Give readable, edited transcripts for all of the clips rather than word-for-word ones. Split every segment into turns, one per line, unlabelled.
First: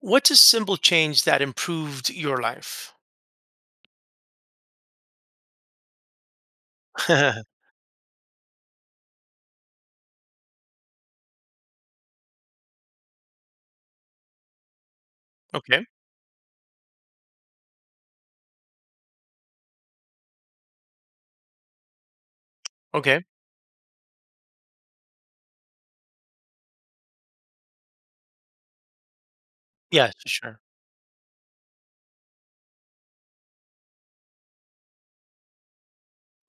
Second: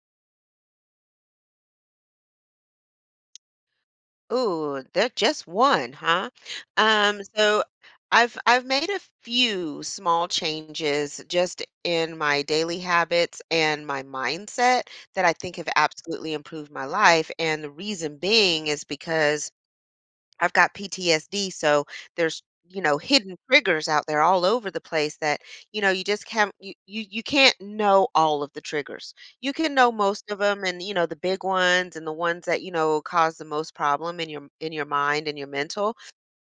What's a simple change that improved your life?
Ooh, that just one, huh? So I've made a few small changes just in my daily habits and my mindset that I think have
Okay.
absolutely improved my life. And the reason being is because I've got PTSD, so there's, you know,
Okay.
hidden triggers out there all over the place that, you know, you just can't you, you you can't know all of the triggers. You can know
Yes, for
most of
sure.
them and, you know, the big ones and the ones that, you know, cause the most problem in your mind and your mental.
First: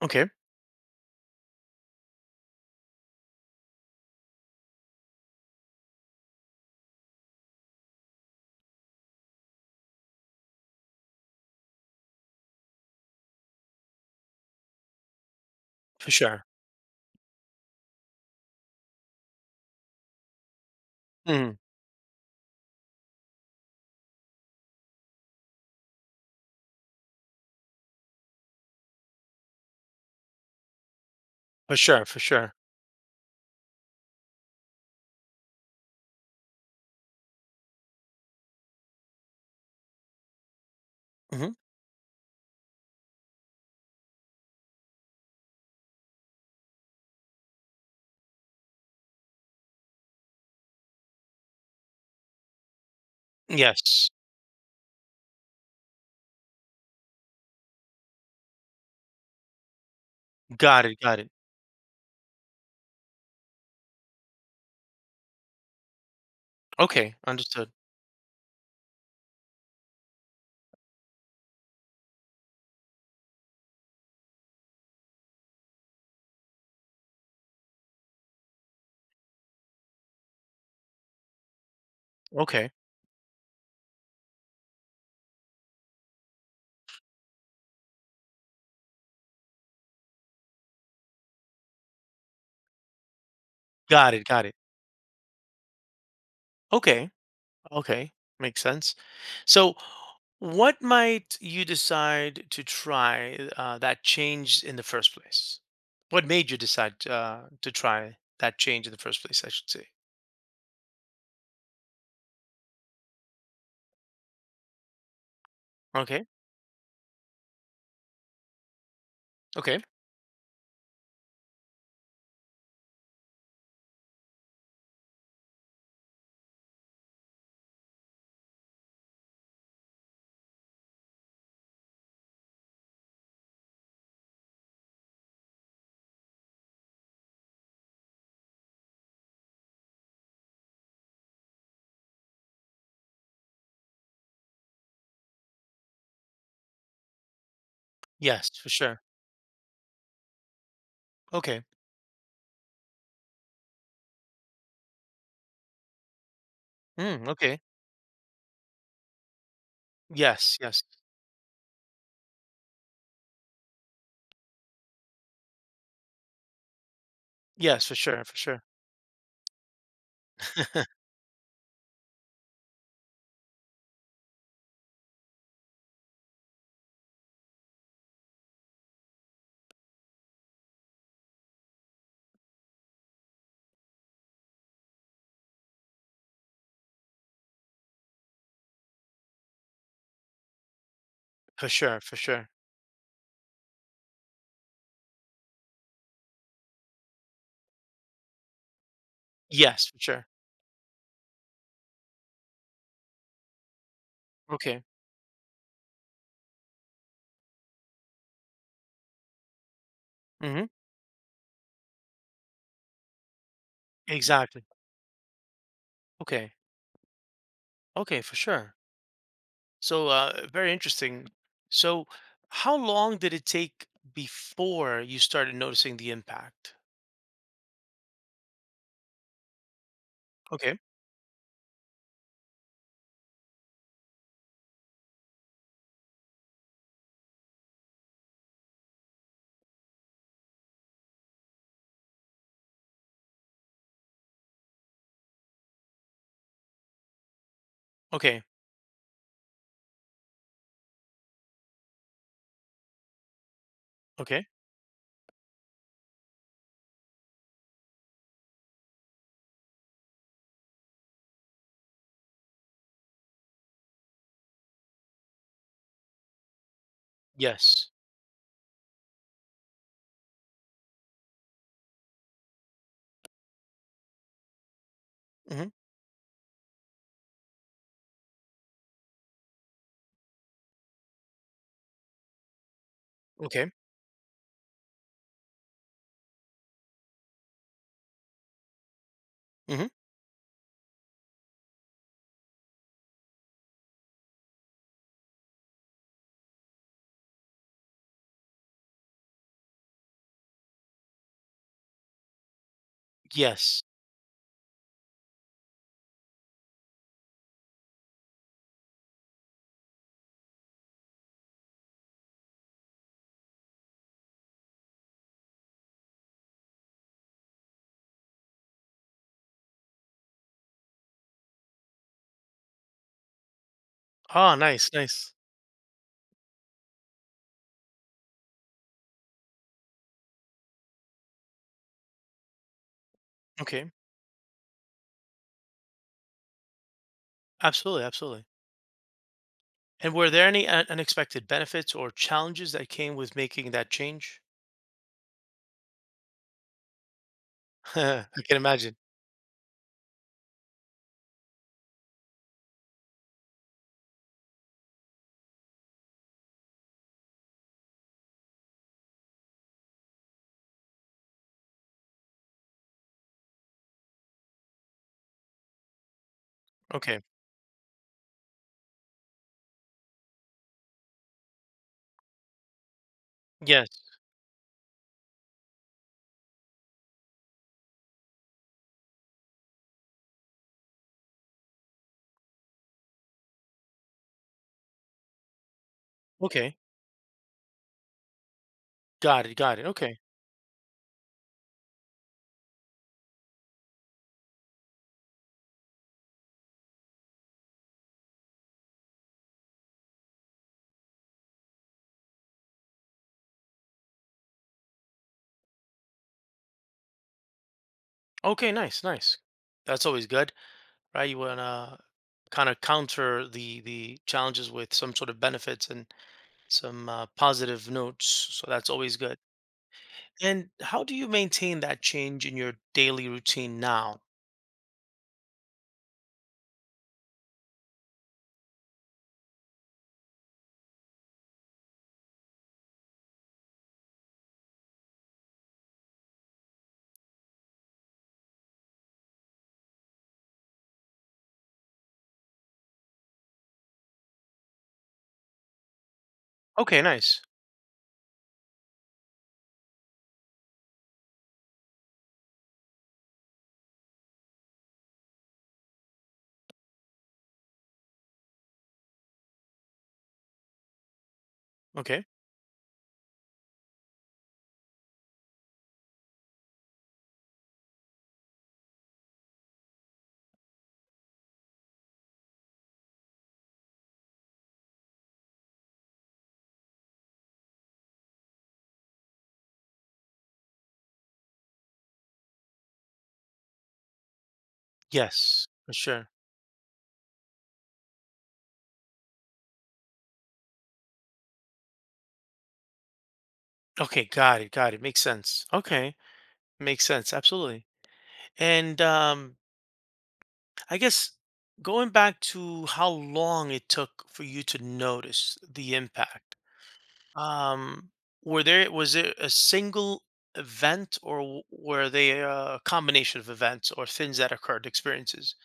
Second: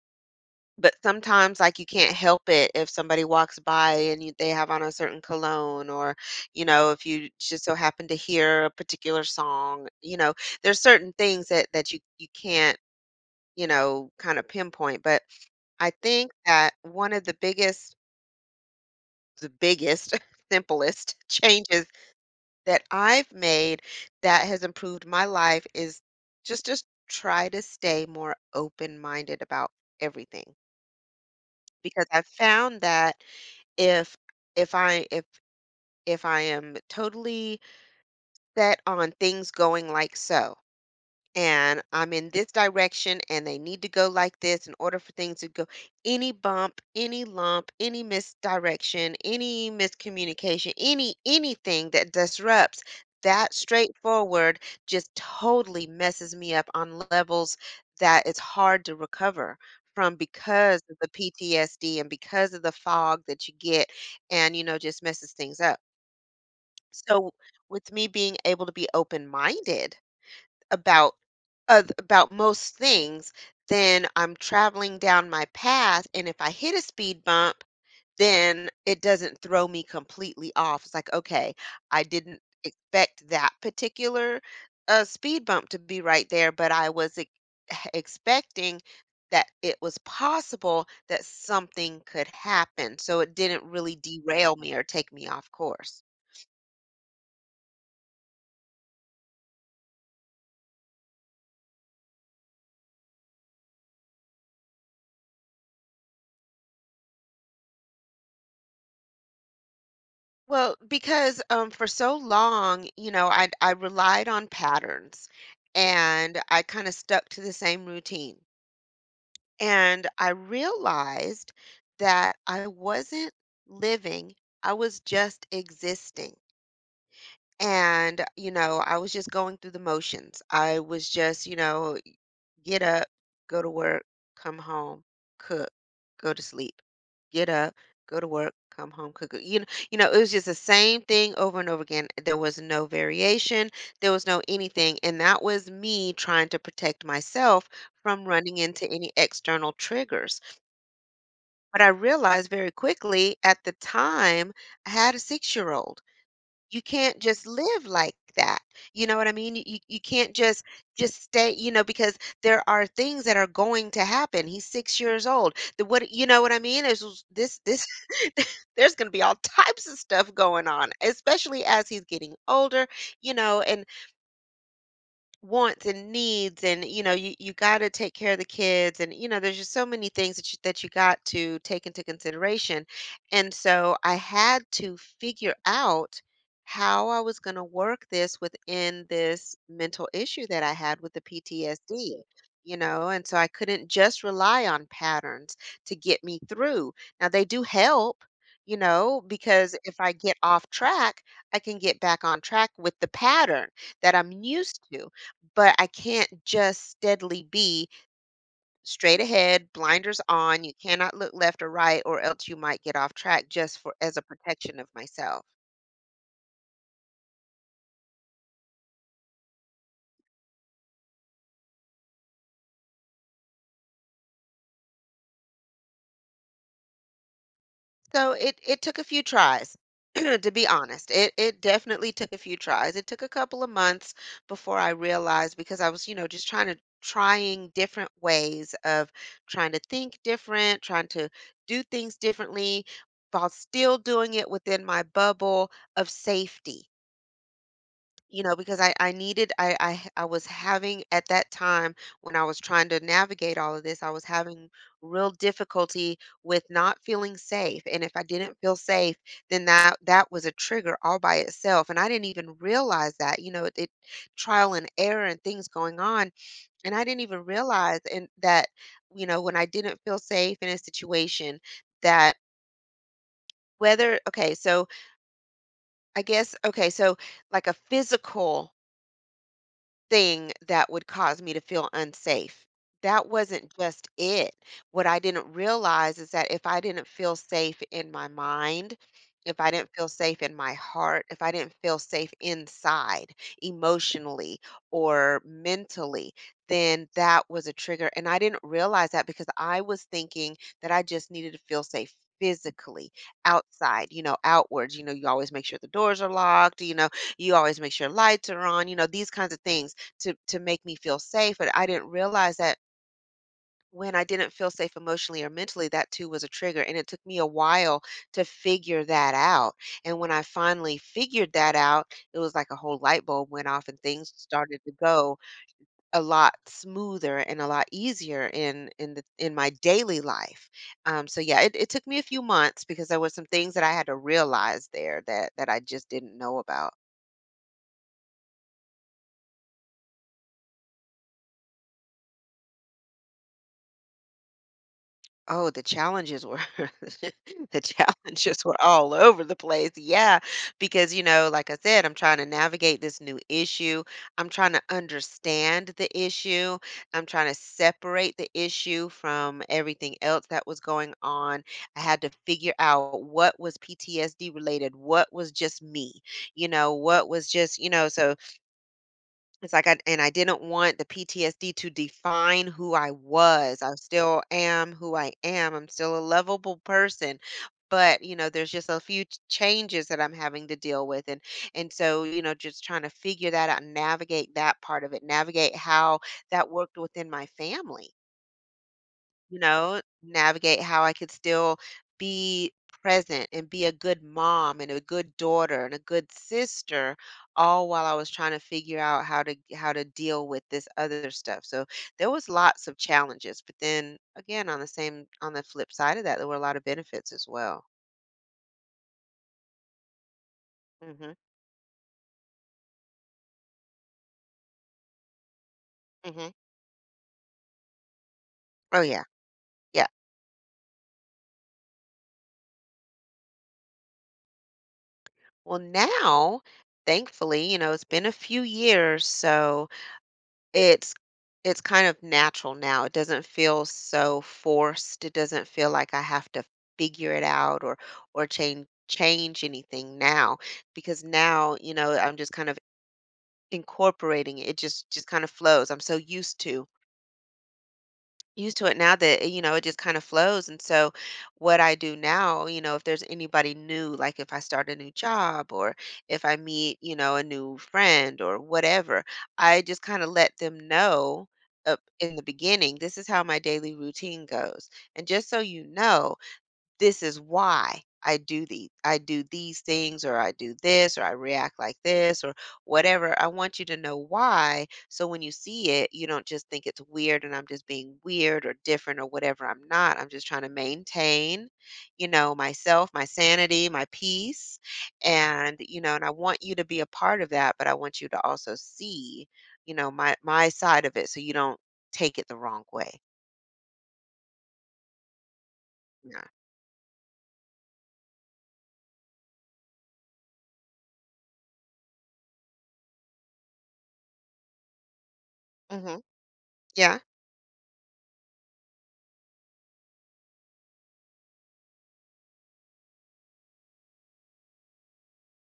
Okay.
But sometimes like you can't help it if somebody walks by and they have on a certain cologne or, you know, if you just so happen to hear a particular song, you know, there's certain things that you can't you know kind of pinpoint. But I
For
think
sure.
that one of the biggest, simplest
Mhm.
changes that I've made that has improved my life is just try to stay more open-minded about everything,
For
because
sure. For
I've
sure.
found that if if I if if I am totally set on things going like so,
Hmm.
and I'm in this direction and they need to go like this in order for things to go. Any bump, any lump, any misdirection, any miscommunication, any anything that disrupts that
Yes.
straightforward just totally messes me up on levels that it's hard to recover from because
Got
of
it.
the
Got it.
PTSD and because of the fog that you get and you know just messes things up.
Okay.
So
Understood.
with me being able to be open minded about oth about most things, then I'm traveling down my path, and if I hit a speed bump, then it doesn't throw me completely off. It's like, "Okay, I didn't
Okay.
expect that particular, speed bump to be right there, but I was ex expecting that it was possible that something could happen, so it didn't really
Got it. Got it.
derail me or take me off course."
Okay. Okay. Makes sense. So, what might you decide to try that changed in the first place? What made you decide to try that change in the first place? I should say.
Well, because for so long, you know, I relied on patterns,
Okay.
and I kinda stuck to the same routine,
Okay.
and I realized that I wasn't living, I was just existing, and, you know, I was just going through the motions. I was just, you know, get up, go to work, come home, cook, go to sleep. Get up, go to work, come home, cook. You know, it was just the same thing over and over again. There was no variation, there was no anything, and that was me trying to protect myself from
Yes,
running
for
into
sure.
any external triggers.
Okay.
But I realized very quickly at the time I had a 6-year-old, you can't
Mm,
just
okay.
live like that. You know what I mean? You can't
Yes,
just
yes.
just stay, you know, because there are things that are going to happen. He's 6 years old. The what you know what I mean? Is this this
Yes, for sure, for sure.
there's gonna be all types of stuff going on, especially as he's getting older, you know, and wants and needs, and you know you got to take care of the kids, and you know there's just so many things that you got to take into consideration. And so I had to figure out how I was going to work this within this mental issue that I had with the
For sure,
PTSD.
for sure.
You know, and so I couldn't just rely on patterns to get me through. Now they do help, you know, because
Yes,
if
for
I
sure.
get off track I can get back on track with the pattern that I'm used
Okay.
to. But I can't just steadily be straight ahead, blinders on,
Hmm.
you cannot look left or right or else you might get off track just for as a
Exactly.
protection of myself.
Okay. Okay, for sure. So, very interesting. So, how long did it take before you started noticing the impact?
So it took a few tries, to be
Okay.
honest. It definitely took a few tries. It took a couple of months before I realized, because I was, you know, just trying to, trying different ways of trying to think different, trying to do things differently while still doing it within my bubble of safety. You
Okay.
know, because I needed, I was having at that time, when I was trying to navigate all of this I was
Okay.
having real difficulty with not feeling safe, and if I didn't feel safe then that was a trigger all by itself, and I didn't even realize that. You know it, trial and error and things going on, and I didn't even
Yes.
realize, and that you know when I didn't feel safe in a situation that, whether, okay, so
Hmm.
I guess, okay, so like a physical thing that would cause me to feel unsafe. That
Okay.
wasn't just it. What I didn't realize is that if I didn't feel safe in my mind, if I
Hmm.
didn't feel safe in my heart, if I didn't feel safe inside emotionally or mentally, then that was a trigger. And I didn't realize that because I was thinking that I just needed to feel safe physically,
Yes.
outside, you know, outwards. You know, you always make sure the doors are locked, you know, you always make sure lights are on, you know, these kinds of things to make me feel safe, but I didn't realize that when I didn't feel safe emotionally or mentally, that too was a trigger, and it took me a while to figure that out. And when I finally figured that out, it was like a whole light bulb went off, and things
Ah,
started
nice,
to
nice.
go a lot smoother and a lot easier in the in my daily life. So yeah, it took me a few months because there were some things that
Okay.
I had to realize there that I just didn't know about.
Absolutely, absolutely. And were there any unexpected benefits or challenges that came with making that change?
Oh, the challenges were the
I can
challenges were
imagine.
all over the place. Yeah, because you know, like I said, I'm trying to navigate this new issue. I'm trying to understand the issue. I'm trying to separate the issue from everything else that was going on. I had to figure out what was PTSD related, what was just me, you know,
Okay.
what was just, you know, so it's like I, and I didn't want the PTSD to define who I was.
Yes.
I still am who I am. I'm still a lovable person. But, you know, there's just a few changes that I'm having to deal with. And so, you know, just trying to figure that out, and navigate that part of it, navigate how that
Okay.
worked within my family,
Got it.
you
Got it.
know,
Okay.
navigate how I could still be present and be a good mom and a good daughter and a good sister, all while I was trying to figure out how to deal with this other stuff. So there was lots of challenges, but then again on the same, on the flip side of that, there were a lot of benefits as well.
Okay. Nice. Nice. That's always good, right?
Mhm.
You wanna kind of counter the challenges with some sort of benefits and
Mhm.
some positive notes, so that's
Oh
always
yeah.
good.
Yeah.
And how do you maintain that change in your daily routine now?
Well, now thankfully, you know, it's been a few years, so It's it's kind of natural now. It doesn't feel so forced. It doesn't feel like I have to figure it out or change anything now, because now, you know, I'm just kind of incorporating it. It just kind of flows. I'm so used to,
Okay. Nice.
used to it now that, eh, you know, it just kind of flows, and so what I do now, you know, if there's anybody new, like if I start a new job or if I meet, you know, a new friend or whatever, I just kinda let them know up
Okay.
in the beginning, "This is how my daily routine goes, and just so you know, this is why I do these things, or I do this, or I react like this, or whatever. I want you to know why, so when you see it, you don't just think it's weird and I'm just being weird or different or whatever. I'm not. I'm just trying to maintain, you know, myself, my sanity, my peace.
Yes.
And,
For
you know, and
sure.
I want you to be a part of that, but I want you to also see, you know, my side of it so you don't take it the wrong way."
Okay. Got it. Got it. Makes sense. Okay.
Yeah.
Makes sense. Absolutely. And I guess going back to how long it took for you to notice the
Mhm.
impact.
Yeah.
Um, were there was it a single event or were they a combination of events or things that occurred, experiences?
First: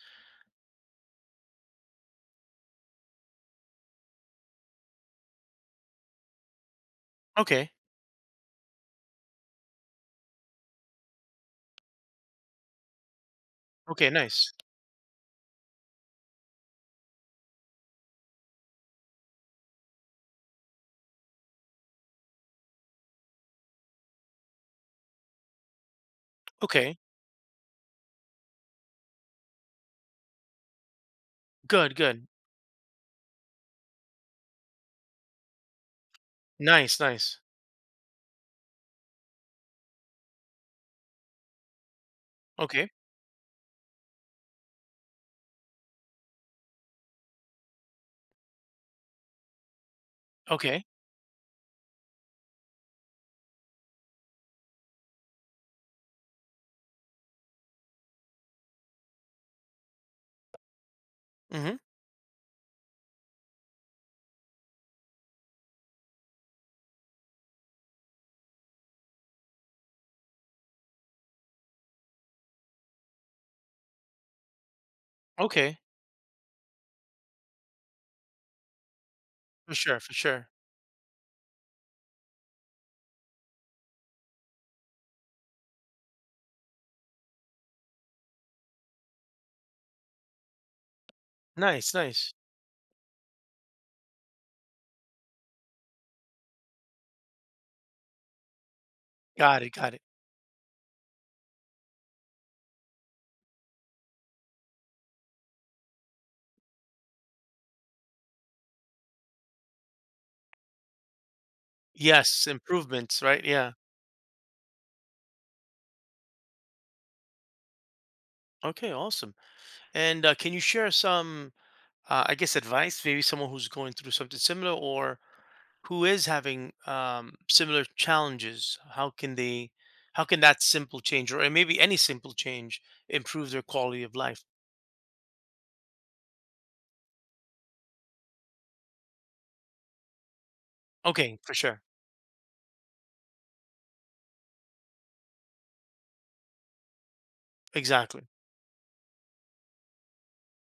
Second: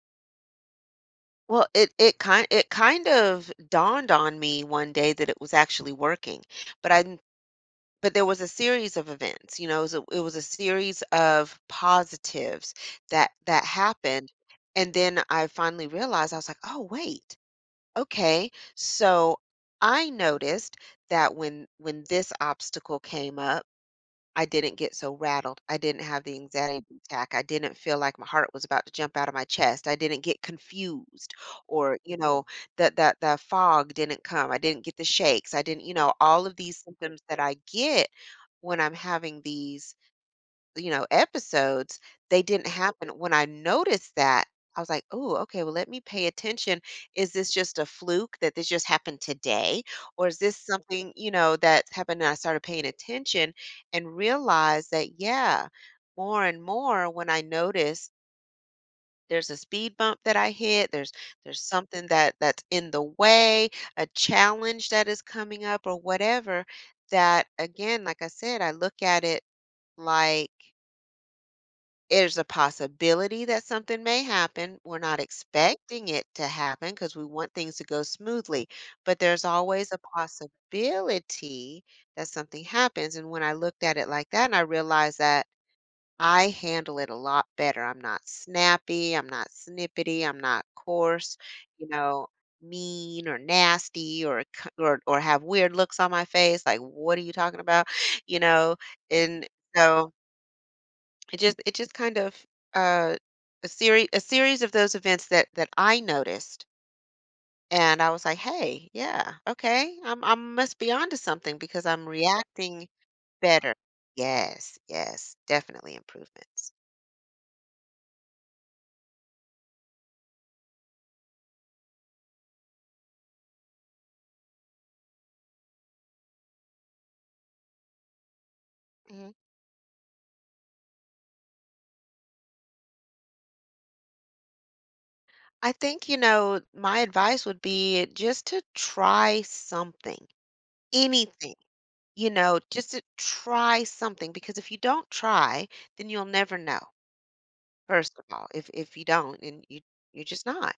Well, it kind of dawned on me one day that it was actually working, but I didn't-
Okay.
but there was a series of events, you know, it was a series of positives that that
Okay,
happened,
nice.
and then I finally realized, I was like, oh wait, okay, so I noticed that when this obstacle came up I didn't get so rattled. I didn't have the anxiety
Okay.
attack. I didn't feel like my heart was about to jump out of my chest. I didn't get confused
Good,
or, you
good.
know, that that the fog didn't come. I didn't get the shakes. I didn't, all of these
Nice,
symptoms that
nice.
I get when I'm having these episodes, they didn't
Okay.
happen. When I noticed that, I was like, "Oh, okay, well, let me pay attention. Is this just a fluke that this just happened today? Or is this
Okay.
something, that happened?" And I started paying attention and realized that, yeah, more and more when I notice there's a speed bump that I hit, there's
Mhm.
something that's in the way, a challenge that is coming up or whatever, that again, like I said, I look at it like there's a possibility that something may happen. We're not
Okay.
expecting it to happen because we want things to go smoothly, but there's
For
always a
sure, for sure.
possibility that something happens. And when I looked at it like that and I realized that I handle it a lot better. I'm not snappy, I'm not snippety, I'm not coarse, you
Nice,
know,
nice.
mean or nasty or or have weird looks on my face like what are you talking about? You know, and
Got it, got it.
so it just kind of uh a series of those events that I noticed and I was like, "Hey, yeah, okay. I must be onto something because I'm
Yes,
reacting
improvements, right? Yeah.
better." Yes, yes, definitely improvements.
Okay, awesome. And can you share some I guess advice, maybe someone who's going through something similar or who is having similar challenges.
Mhm.
How can that simple change or maybe any simple change improve their quality of life?
I think, you know, my advice would be just to try something,
Okay,
anything,
for sure.
you know, just to try something because if you don't try, then you'll never know. First of
Exactly.
all, if you don't, and you you're just not.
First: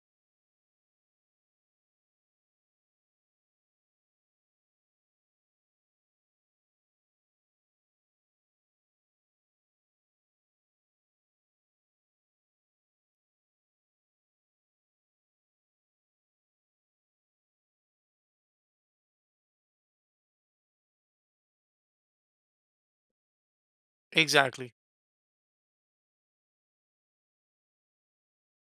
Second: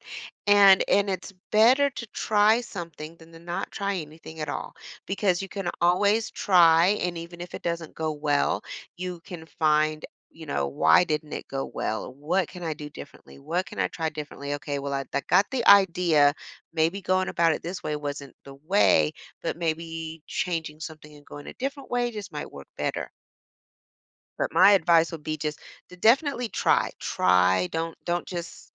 And it's better to try something than to not try anything at all because you can always try, and even if it doesn't go well, you can find, you know, why didn't it go well? What can I do differently? What can I try differently? Okay, well, I got the idea. Maybe going about it this way wasn't the way, but maybe changing something and going a different way just might work better. But my
Exactly.
advice would be just to definitely try. Try, don't just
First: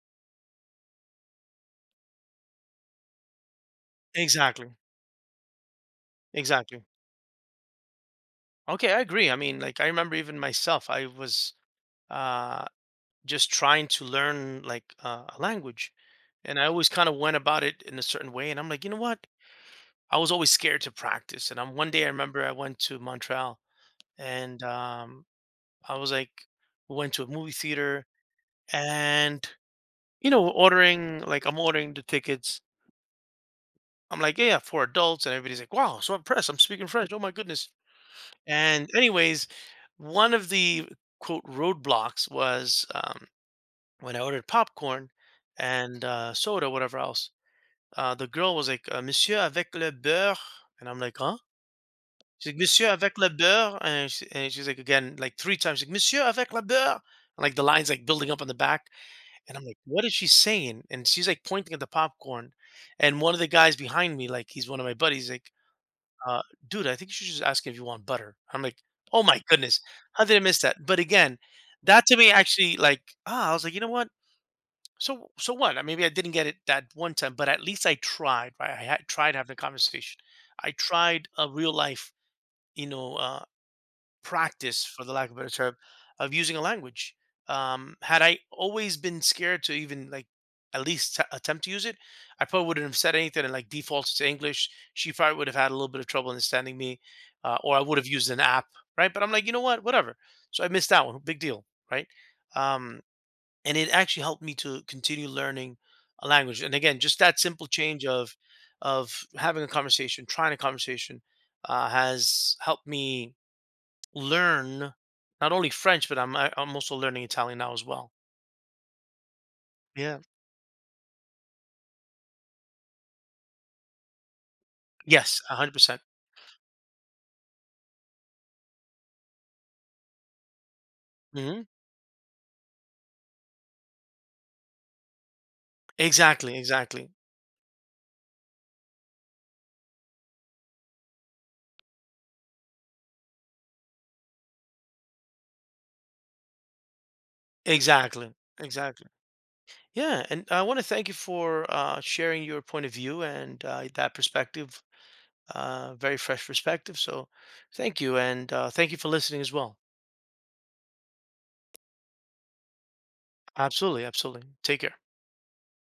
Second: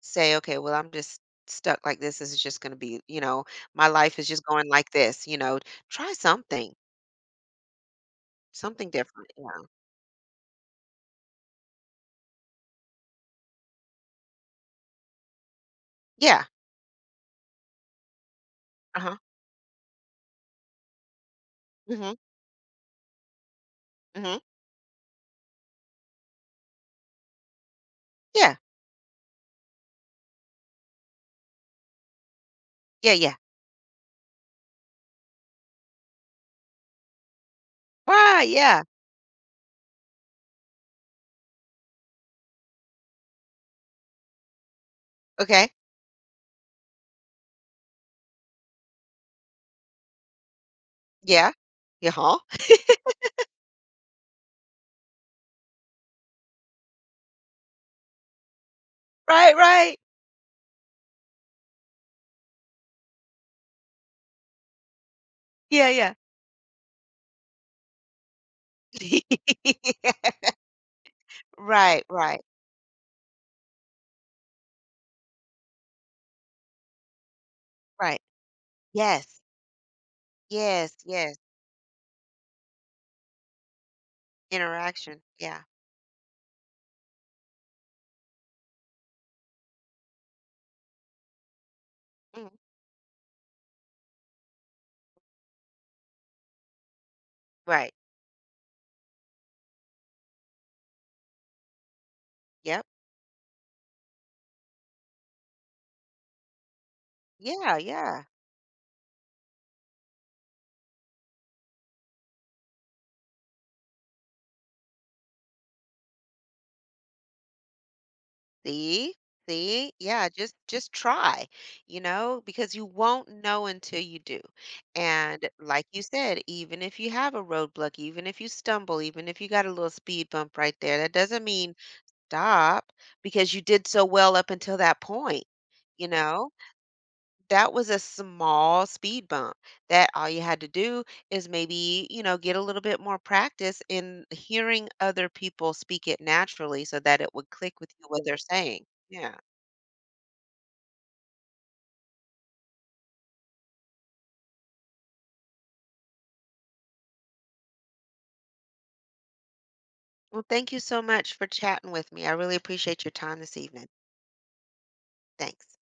say, "Okay, well, I'm just stuck like this. This is just going to be, you know, my life is just going
Exactly.
like this," you know. Try something,
Exactly.
something
Okay, I agree.
different,
I
you
mean,
know.
like I remember even myself, I was uh, just trying to learn like a language,
Yeah.
and I always kind of went about it in a certain way, and I'm like, you know
Uh-huh.
what? I was always scared to practice. And I'm. One day I
Mhm.
remember I went to Montreal
Mhm.
and I was like, we went to a movie theater
Yeah.
and, we're ordering, like, I'm ordering the tickets.
Yeah, yeah.
I'm like, yeah, yeah, for adults. And everybody's like, wow, so impressed. I'm speaking French. Oh my goodness.
Right, yeah.
And, anyways, one of the quote roadblocks was when I ordered popcorn
Okay.
and soda, whatever else. The girl was like, Monsieur avec le beurre. And I'm like, huh?
Yeah. Yeah, huh?
She's like, "Monsieur avec le beurre," and she's like again, like three times, like "Monsieur avec le beurre," and like the lines like building up on the back,
Right,
and I'm like,
right.
"What is she saying?" And she's like pointing at the popcorn, and one of the guys behind me, like he's one of my buddies, like,
Yeah, yeah.
uh, "Dude, I think you should just ask if you want butter." I'm like, "Oh my goodness, how did I miss that?" But again,
Right,
that to me
right,
actually, like, I was like, you know what? So what? Maybe I didn't get it that one time, but at least I
right.
tried. Right? I had tried
Yes.
having a conversation. I
Yes,
tried
yes.
a real life, you know. Uh, practice, for the
Interaction.
lack of a better
Yeah.
term, of using a language. Had I always been scared to even like at least attempt to use it, I
Mhm.
probably wouldn't have said anything and like defaulted to English. She probably would have had a little bit of trouble understanding me, or I
Right.
would have used an app, right? But I'm like, you know what, whatever. So I missed that one. Big deal, right?
Yep.
Um, and it actually helped me to continue learning a language. And again, just that simple
Yeah,
change
yeah.
of having a conversation, trying a conversation, has helped me learn not only French, but I'm also learning Italian now as well.
See? See?
Yeah.
Yeah, just try, you know, because you won't know until you do.
Yes,
And like
100%.
you said, even if you have a roadblock, even if you stumble, even if you got a little speed bump right there, that doesn't
Hmm.
mean stop, because you did so well up until that point. You know,
Exactly, exactly.
that was a small speed bump that all you had to do is maybe, you know, get a little bit more practice in hearing other people speak it naturally so that it would click with you what
Exactly.
they're saying.
Exactly.
Yeah.
Yeah, and I want to thank you for sharing your point of view and that perspective, very fresh perspective. So, thank you, and thank you for listening as well.
Well, thank you so much for chatting with me. I really appreciate your time this evening.
Absolutely, absolutely. Take care.
Thanks.